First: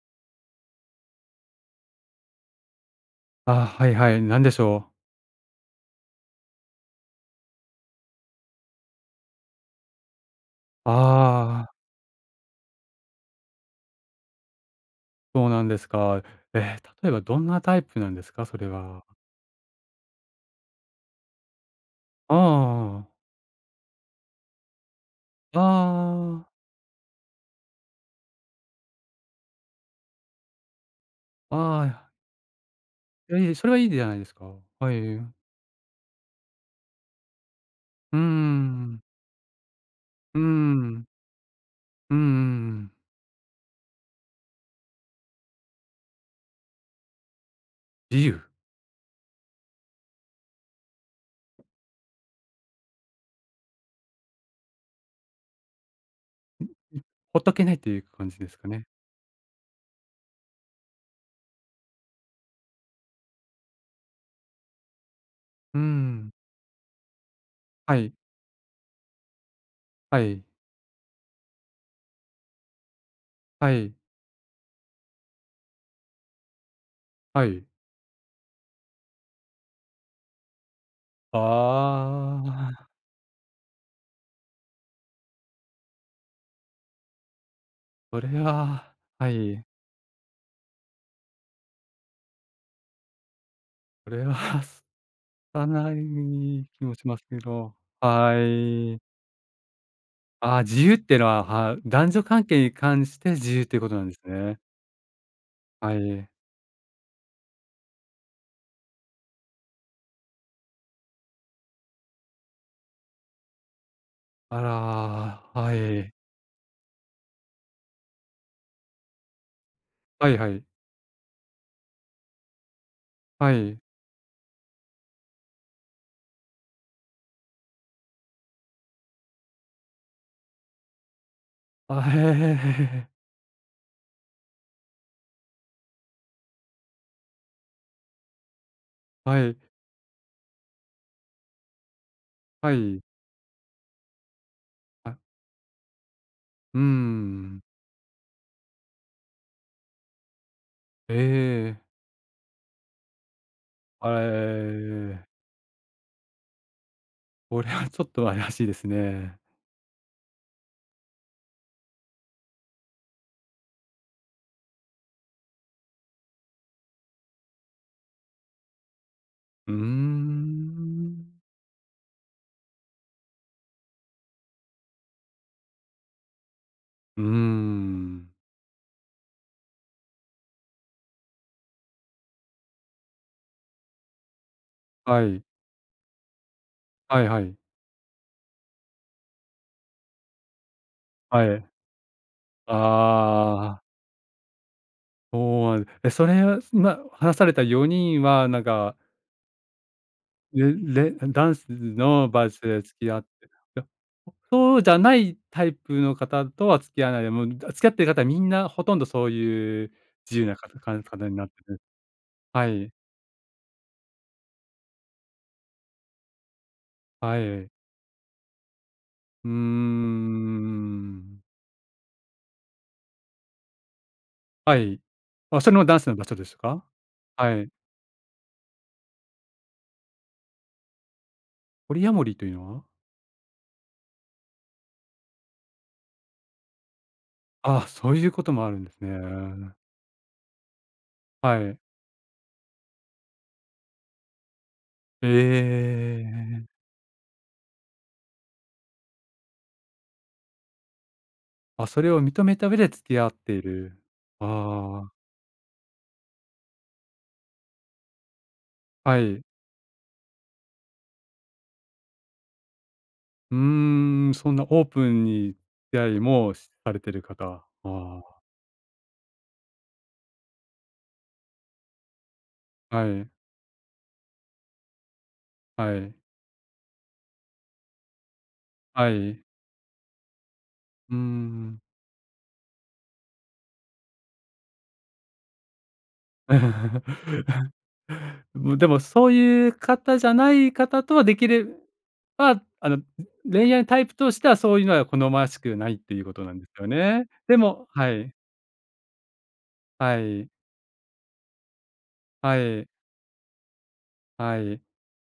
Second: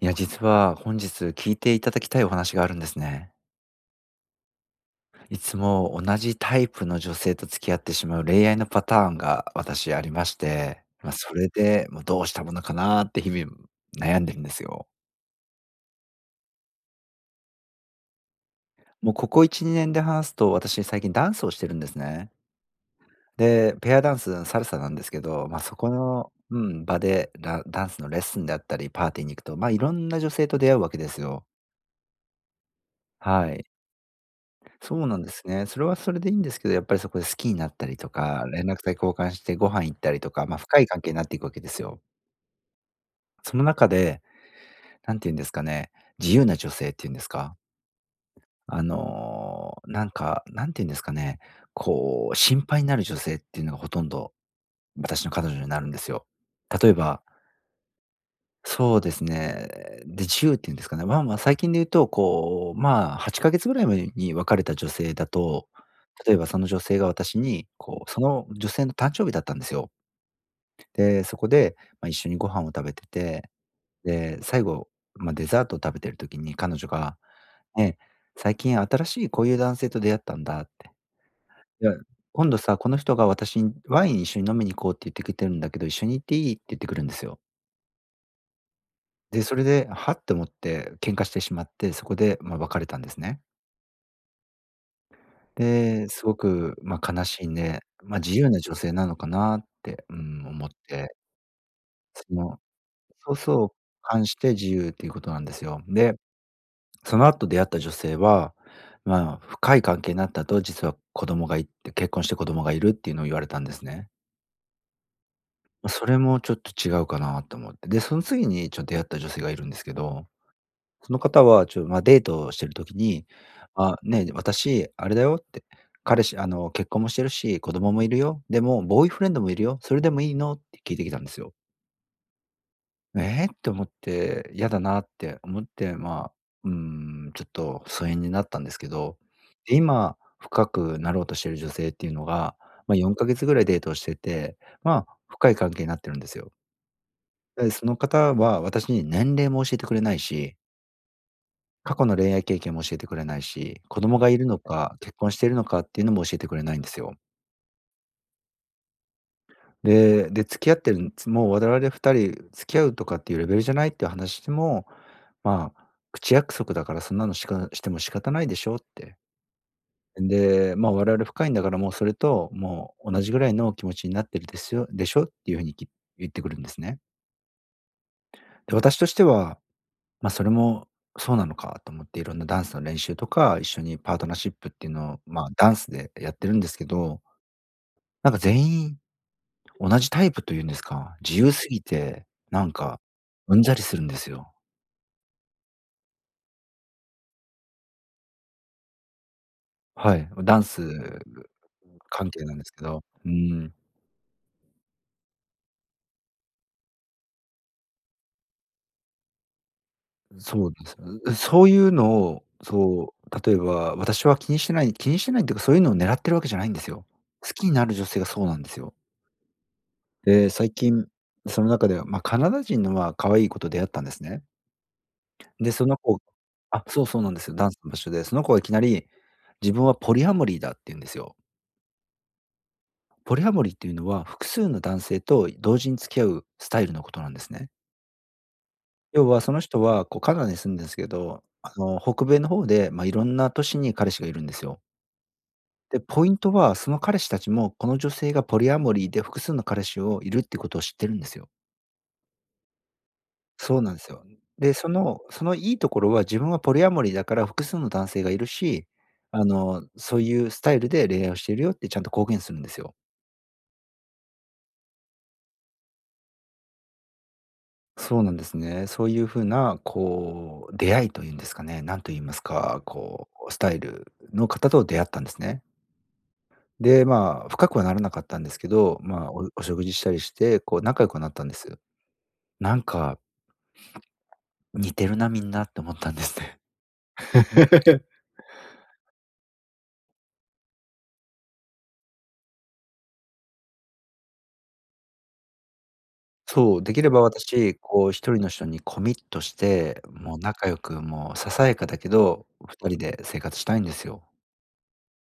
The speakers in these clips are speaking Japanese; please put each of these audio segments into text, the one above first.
いや、実は本日聞いていただきたいお話があるんですね。あ、はいはい、なんでしょう。いつも同じタイプの女性と付き合ってしまう恋愛のパターンが私ありまして、まあ、それああ、で、もうどうしたものかなって日々悩んでるんですよ。そうなんですか。例えばどんなタイプなんですか？それは。もうここ1、2年で話すと、私最近ダンスをしてるんですね。ああ、で、ペアダンス、サルサなんですけど、まあ、そこの、ああ、場で、ダンスのレッスンであったり、パーティーに行くと、ま、いろんな女性と出会うわけですよ。ああ、いはやい。それはいいじゃないですか。はそい。うなんですね。それはそれでいいんですけど、やっぱりそこで好きになったりとうーか、連絡先ん、交換してご飯行ったりとうーか、ま、深い関ん、係になっていくわけですよ。うんん。その中で、なんて言うんですかね、自由な女性っていうんですか、自由、あの、なんか、なんて言うんですかね、こう、心配になる女性っていうのがほとんど、私の彼女になるんですよ。例えばほっとけないっていう感じですかね。そうですね。で、10っていうんですかね。まあまあ、最近で言うと、こう、まあ、8か月ぐらい前に別れた女性だと、うーん。例えばその女性が私に、はこう、い、その女性の誕生日だったんですよ。はい、で、そこで、まあ、一緒にご飯を食べてて、はい、で、最後、まあ、デザートを食べてる時に彼女が、はい。ね、「最近新しいこういう男性と出会ったんだ」って。あいや今度さ、こあ、の人が私にワイン一緒に飲みに行こうって言ってきてるんだけど、一緒に行っていい？」って言ってくるんですよ。それは、はで、そい、れで、はって思って喧嘩してしまって、そこで、ま、別れたんですね。それは、拙で、すごいく、気もま、します悲けしいんど、で、ま、は自由な女性い。なのかなって、ああ、思っ自由って、てのは、男女そ関の係に関してそう自そ由う、ということなんです反してね。自由っていうことなんですよ。はで、い。その後出会った女性は、まあ、深い関係になった後、実は子供がいて結婚して子供がいるっていうのを言われたんですね。あら、はま、そい。れもちょっと違うかなと思って。で、その次にちょっ出会った女性がいるんですけど、はいはい。その方は、まあ、デートをしてる時に、はい。あ、ね、私、あれだよって、彼氏あの、結婚もしてるし、子供もいるよ。でも、ボーイフレンドもいるよ。それでもいいの？って聞いてきたんですよ。あ、へえ、へへへへ。えーって思って、嫌だなって思って、まあ、うーちょっと疎遠になったんですけど、はい、で、今、深くなろうとしてる女性っていうのが、はまあ、い。4か月ぐらいデートをしてて、まあ、あ、深い関係になってるんですよ。うーん。で、その方は私に年齢も教えてくれないし、ええ。過去の恋愛経験も教えてくれないし、子供あら、えがいるのえ、か、結婚しているのかっていうのも教えてくれないんですよ。これはちょっと怪しいですね。で、付き合ってるつもう我々2人付き合うとかっていうレベルじゃないっていう話も、まあ、口約束だからそんなのしかしても仕方ないでしょって。うーで、まあ、我々ん。深いんだからもうそれともう同じぐらいの気持ちになってるですよでしょっていうふうに言ってくるんですね。うーん。で、私としては、まあ、それもそうなのかと思っていろんなダンスの練習とか、一緒にパートナーシップっていうのを、はい。まあ、ダンスでやってるんですけど、はいはい。なんか全員同じタイプというんですか、自は由い。すぎて、なんかうんざああ、りするんですよ。そうなんえ、それは、今話された4人は、なんかはい、ダンスれれダンスの関係バイなんでトすでけ付ど、き合って、ん、や、そうじゃないタイプの方とは付き合わないで、もう付き合ってる方はみんなほとんどそういう自由なかそうたでかす。ん方になってそういて、うのを、はい、そう、例えば私は気にしてないっていうか、そういうのを狙ってるわけじゃないんですよ。は好きい。になる女性がそうなんですよ。うーで、最近ん。その中では、まあカナダ人の、まあ、可愛い子と出会ったんですね。はい。あ、そで、れもそダのンスの子、場所ですか？あ、そうなんですはよ。ダい。ンスの場所で、その子がいきなり、自分はポリハモリーだって言うんですよ。ポリアモリーというのは？ポリハモリーっていうのは、複数の男性と同時に付き合うスタイルのことなんですね。ああ、そういうこともあるんですね。要はその人は、こうカナダに住んでんですけど、はあい。の、北米の方で、ま、いろんな都市に彼氏がいるんですよ。えで、ポイントは、え。その彼氏たちも、この女性がポリアモリーで複数の彼氏をいるってことを知ってるんですよ。あ、それを認めた上で付き合っていそうなんでる。すよ。で、そあのそのいいところは、自分はポリアモリーだから複数の男性がいるし、あ、はい。あの、そういうスタイルで恋愛をしているよってちゃんと公言するんですよ。うーん、そんなオープンに出会いもしされてる方。そあうなんですね。そういうふうなこう、出会いというんですかね、なんと言いますか、あ、はこい、うスタイルの方と出会ったんですね。はい、で、まあ、深くはならなかったんですけど、はまあ、い。食事したりして、こう仲良うーくなったんでん。す。なんか似てるなみんなって思ったんですね。もうでも、そういう方じゃない方とはできれば、あの、恋愛タイプとしてはそういうのは好ましくないっていうことなんでそすう、よできればね。で私、も、こはう一い、人の人にコミットして、はもうい、仲良く、もうささやかだけど、はい、二人で生活したいんですよ。はい。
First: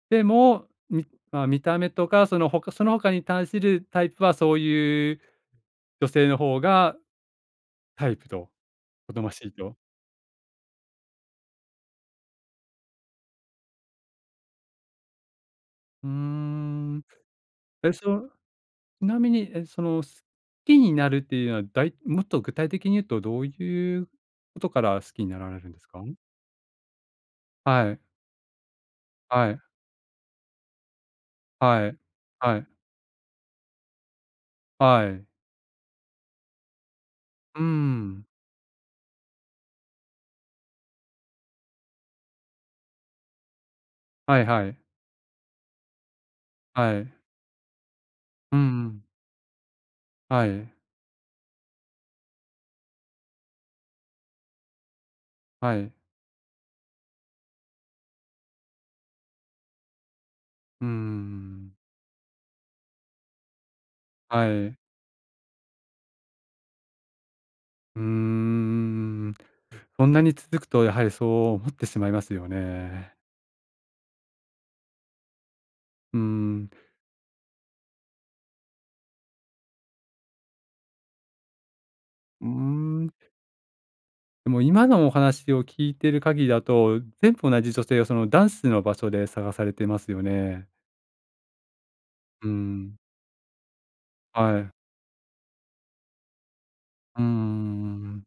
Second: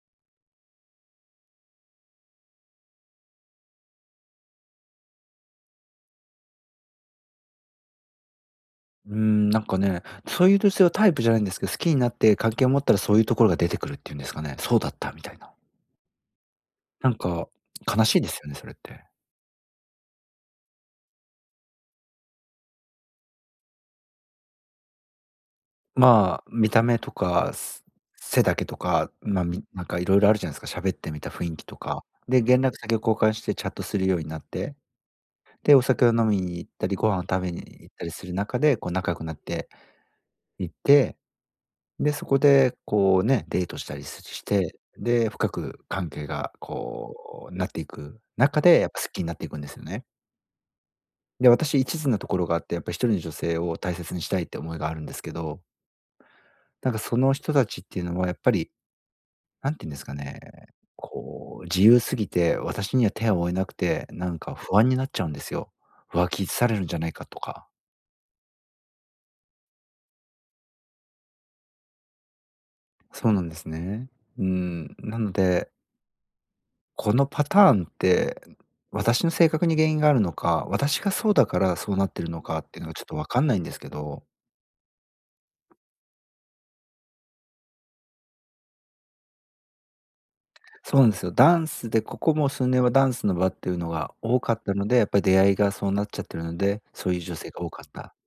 でも、みまあ、見た目とか、その他その他に対するタイプはそういう女性の方がタイプと。うおーとなしん、いなんと。かね、そういう女性はタイプじゃないんですけど、好きになって関係を持ったらそういうところが出てくるっていうんですかね、そうだったみたいな。うーん。なんかえ、悲そしいでの、ちすよね、それって。なみに、え、その、好きになるっていうのは、もっと具体的に言うと、どういうことから好きになられるんですか？まあ、見た目とか、はい、背だけとか、まあ、はい、なんかいろいろあるじゃないですか、喋ってみた雰囲気とはい、か。で、は連い、絡先を交換してチャットするようになって、はい。で、お酒を飲みに行ったり、ご飯を食べうにー行ったりん。する中で、こう仲良くなっていって、で、そこでこうね、デートしたりすはしいはて、い、で、深く関係がはい。こうなっていくうん中うで、やっぱん。好きになっていくんですよね。はい、で、私一途なところがあって、やっぱ一人の女性を大切にしたいって思いがあるんですけど、はい。なんかその人たちっていうのはやっぱり、なんて言うんですかね、うーこうん。自由すぎて、私には手を負えなくて、なんはかい。不安になっちゃうんですよ。浮気されるんじゃないかとか。うーん。そんなに続くと、やはりそう思ってしまいますよね。そうなんですね。うん、なので、うーん。このパターンって、私の性格に原因があるのか、私がそうだからそうなってるのうーかっていうのがちょっん。とわかんないんですけど、でも今のお話を聞いてる限りだと、全部同じ女性をそのダンスの場所で探されてますよね。そうなんですよ。ダンスで、ここもうう数年はん。ダンスの場っていうのが多かはっい。たので、やっぱり出会いがそうなっちゃってるので、そういううー女性が多かった、ん。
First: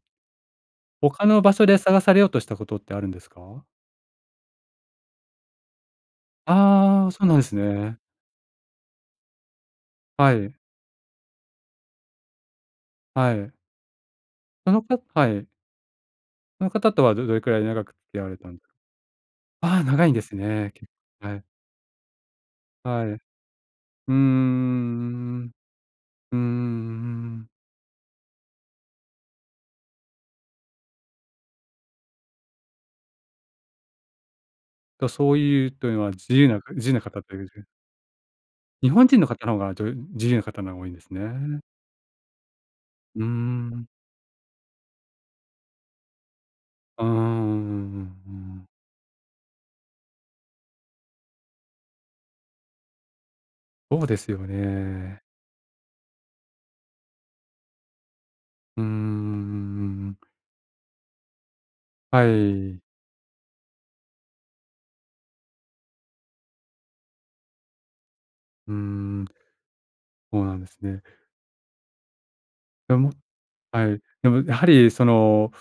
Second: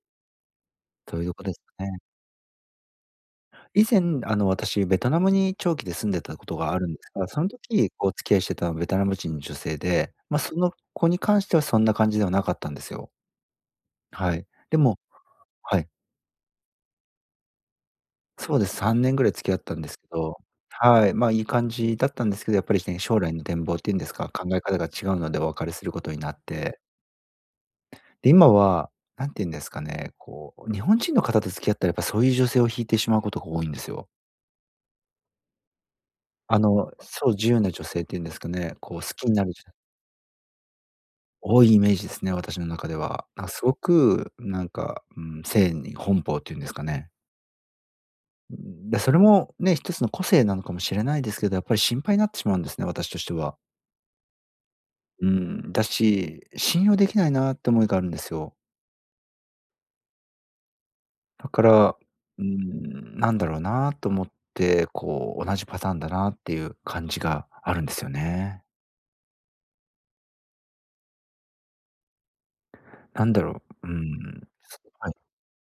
そうい他うとのこ場です所でかね。探されようとしたことってあるんですか？以前、あの、私ベトナムに長期で住んでたことがあるんであすあ、そうが、なんそでのす時ね。お付き合いしてたのはベトナム人の女性で、はまあ、い、その子に関してはそんな感じではなかったんですよ。はい。はい。そでのもかはい。はい。その方とはどどれくらい長く付き合われたんそうでですか。す。3年ぐらい付き合っあたんあ、です長けいんですど、ね。結はい、構、まあ、はいい、い感じだったんですけど、やっぱりね、はい。将来の展望っていうんでうん、うすーか、考え方が違うのでおん、別れすることになうって、ーん。で、今は、なんて言うんですかね、こう、日本人の方と付き合ったらやっぱそういう女性を引いてしまうことが多いんですよ。と、そういうというのは自由な方そう、という、自由な女性っていうんですかね、日こう本好人きのにな方るの方女が、性自由な方のが多いんですね。多いイメージですね、私の中でうーは。なんかすごん。く、性に奔放っていうんですかうーん、ね。うんうんうんううん。ん、で、それもね、一つの個性なのかもしれないですけど、やっぱり心配になってしまうんですね、私としては。そうですよね。うん、だし、信用できないなって思いがあるんですよ。うーん、だから、はうい。ん、なんだろうなと思って、こう、同じパターンだなっていう感じがあるんですよね。うーん、そうなんですね。でも、なんだろう、はうい。でもん、やはりそはい、の、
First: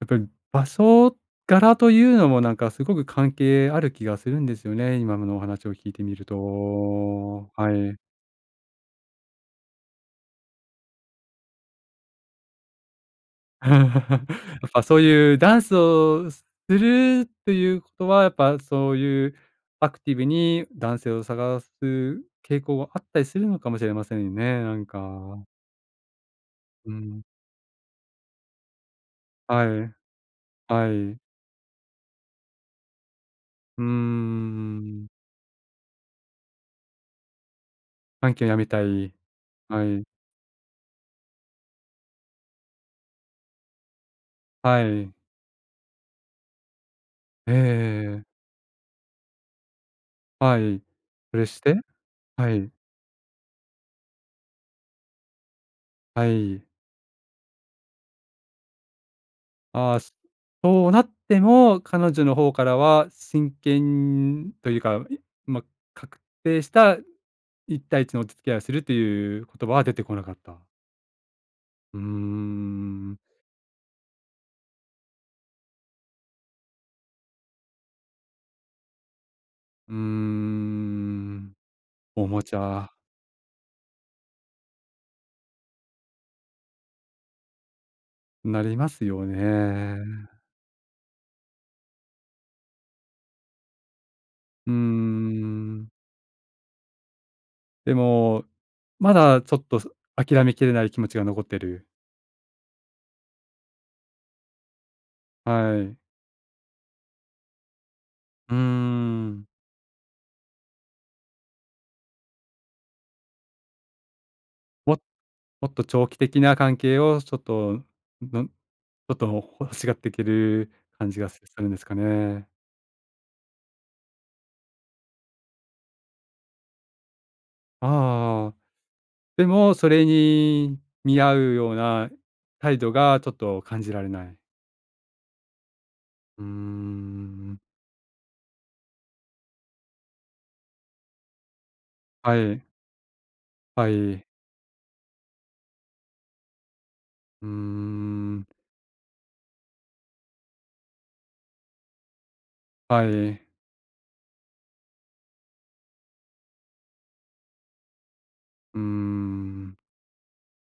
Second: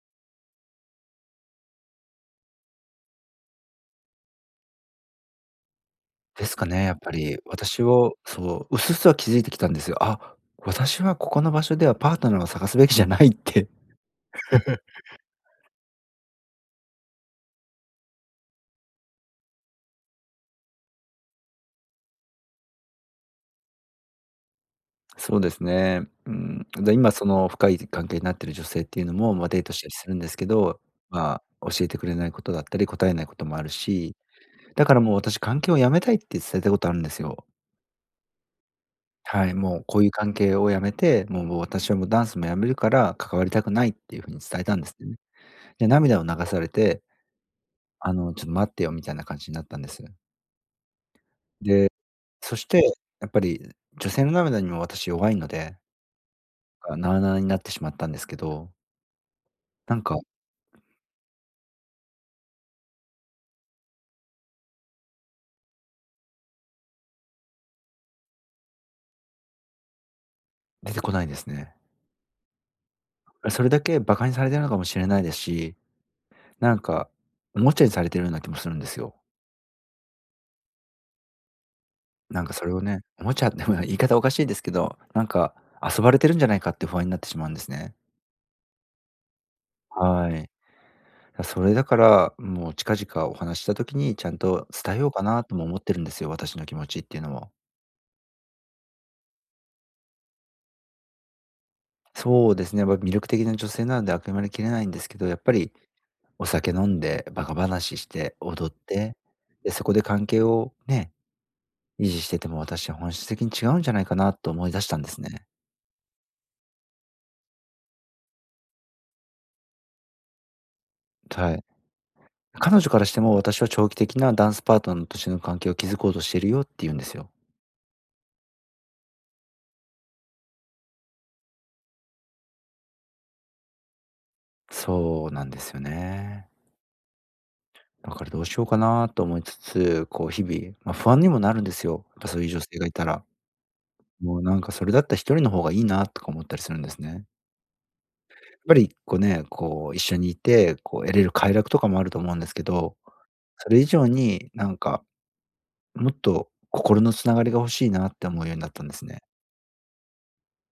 やっぱり場所柄というのもなんかすごく関係ある気がするんですよね、今のお話を聞いてみるですかね、やっぱり。と。は私い。を、そう、薄々は気づいてきたんですよ。あ、私はここの場所ではパートナーを探すべきじゃないって。やっぱそういうダンスをするということは、やっぱそういうアクティブに男性を探す傾向があったりするのかもしれませんね、なんか。そうですね。うん、うで、今ん。その深い関係になってる女性っていうのも、まあ、デーはトしたりい、するんですけど、はい。まあ、教えてくれないことだったり、答えないこともあるうーし、だからん。もう私関係を辞めたいって伝えたことあるんですよ。短期をやめたい。はい、もはうこい、ういう関係を辞めて、もう私はもうダンスも辞めるから関わりたくないっていう風に伝えたんはですい。ね。で、涙を流されて、えあえ。の、ちょっと待ってよみたいな感じになったんです。はい。それして、で、はそしい、て、やっぱり女性の涙にも私弱いので、はい。なあなあになってしまったんですけど、あなあ、んかそうなっても、彼女の方からは真剣というか、ま、確定した一対一のお付き合いをするという言葉は出てこなかった。出てこないですね。うーん、それだけ馬鹿にされてるのかもしれないですし、なんかおもちゃにされてるような気もするんですよ。うーん、おもなんかちそれをゃ、ね、おもちゃってまあ、言い方おかしいですけど、なんか遊ばれてるんじゃないかって不安になってしまうんですね。なりますよね。はい。だ、それだから、もう近々お話しした時にちゃんとうー伝えようかなとも思っん。てるんですよ、私の気持ちっていうのも、でも、まだちょっと、諦めきれない気持ちが残ってる。そうですね、やっぱ魅力的な女性なのであくまで切れないんですけど、やっぱりはい。お酒飲んでバカ話してうー踊って、ん。で、そこで関係をね、維持してても私は本質的に違うんじゃないかなと思い出したもんですね。もっと長期的な関係をちょっと、ちょっと欲しがっていける感じがはい。るんですかね。彼女からしても、私は長期的なダンスパートナーとしての関係を築こうとしてるよって言うんですよ。ああああ。でも、それに見合うような態度がちょっと感じられない。そうなんですようーね。ん。だからどうしようかなと思いつつ、こう日々、まあ、不安にもなるんですよ。やっぱはそういう女い、性がいたら。はい。もうなんかそれだったら一人の方がいいなとか思ったりするんですね。うーやん。っぱりこうね、こう一緒にいて、こう得れる快楽とかもあると思うんですけど、はい。それ以上になんか、もっと心のつながりが欲しいなって思うようになっうーたんですね。ん。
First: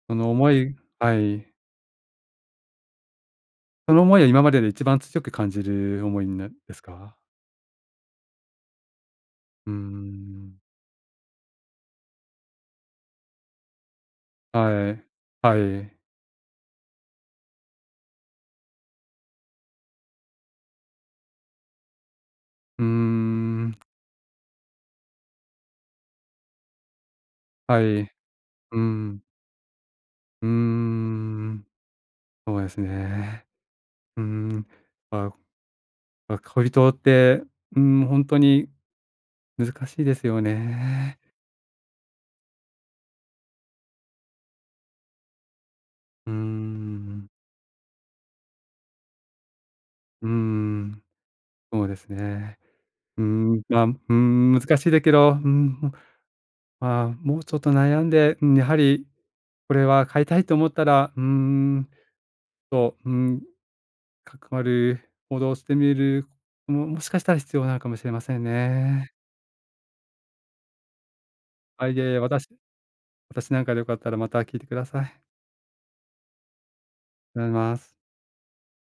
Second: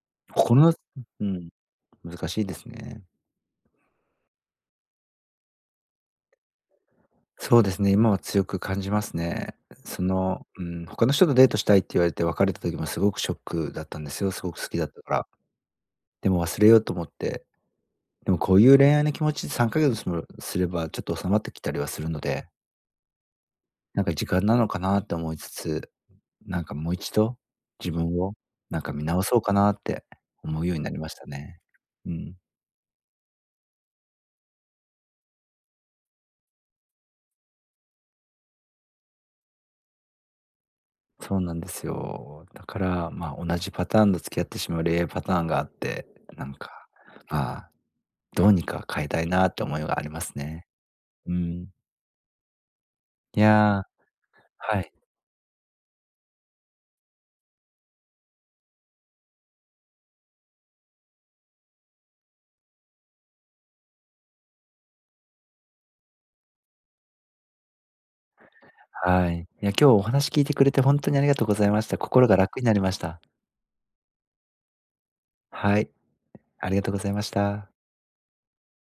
その思心のいはうい。ん、難しいですね。その思いは今までで一番強く感じる思いなですか？そうですね、今は強く感じますね。うーん。他の人とデートしたいって言われて別れた時もすごくショックだったんですよ、すごく好きだっはたい。から。はい。でも忘れようと思って、でもこういう恋愛の気持ちで3ヶ月もすればちょっと収まってきたりはするので、うーん。なんか時間なのかなって思いつつ、なんかもう一度は自い。う分をーなんか見直ん、そうかなってうー思うようになりましたね。ん、うん。そうですね。うーん、まあ、まあ、恋人って、うーん、ほんとに難しいですよね。そうなんですよ。だから、まあ、同じパターンの付き合ってしまう恋愛パターンがあって、うーなんか、ん、まあどうにか変えたいなって思いがありまうーすね。ん、うん。そうですね。うーいん、まあ、や、うーん、難はしい、い、だけど、うーん、もまあ、もうちょっと悩んで、うん、やはりこれは変えたいと思ったら、と、うーん、関わる行動をしてみる、もしかしたら必要なのかもしれませんね。はい。いや、今日お話聞いてくれてほんとにありがとうございまあ、しいた。えいえ、心が楽になりました。私なんかでよかったらまた聞いてください。ありはい、ありがとうございましがとうござた。います。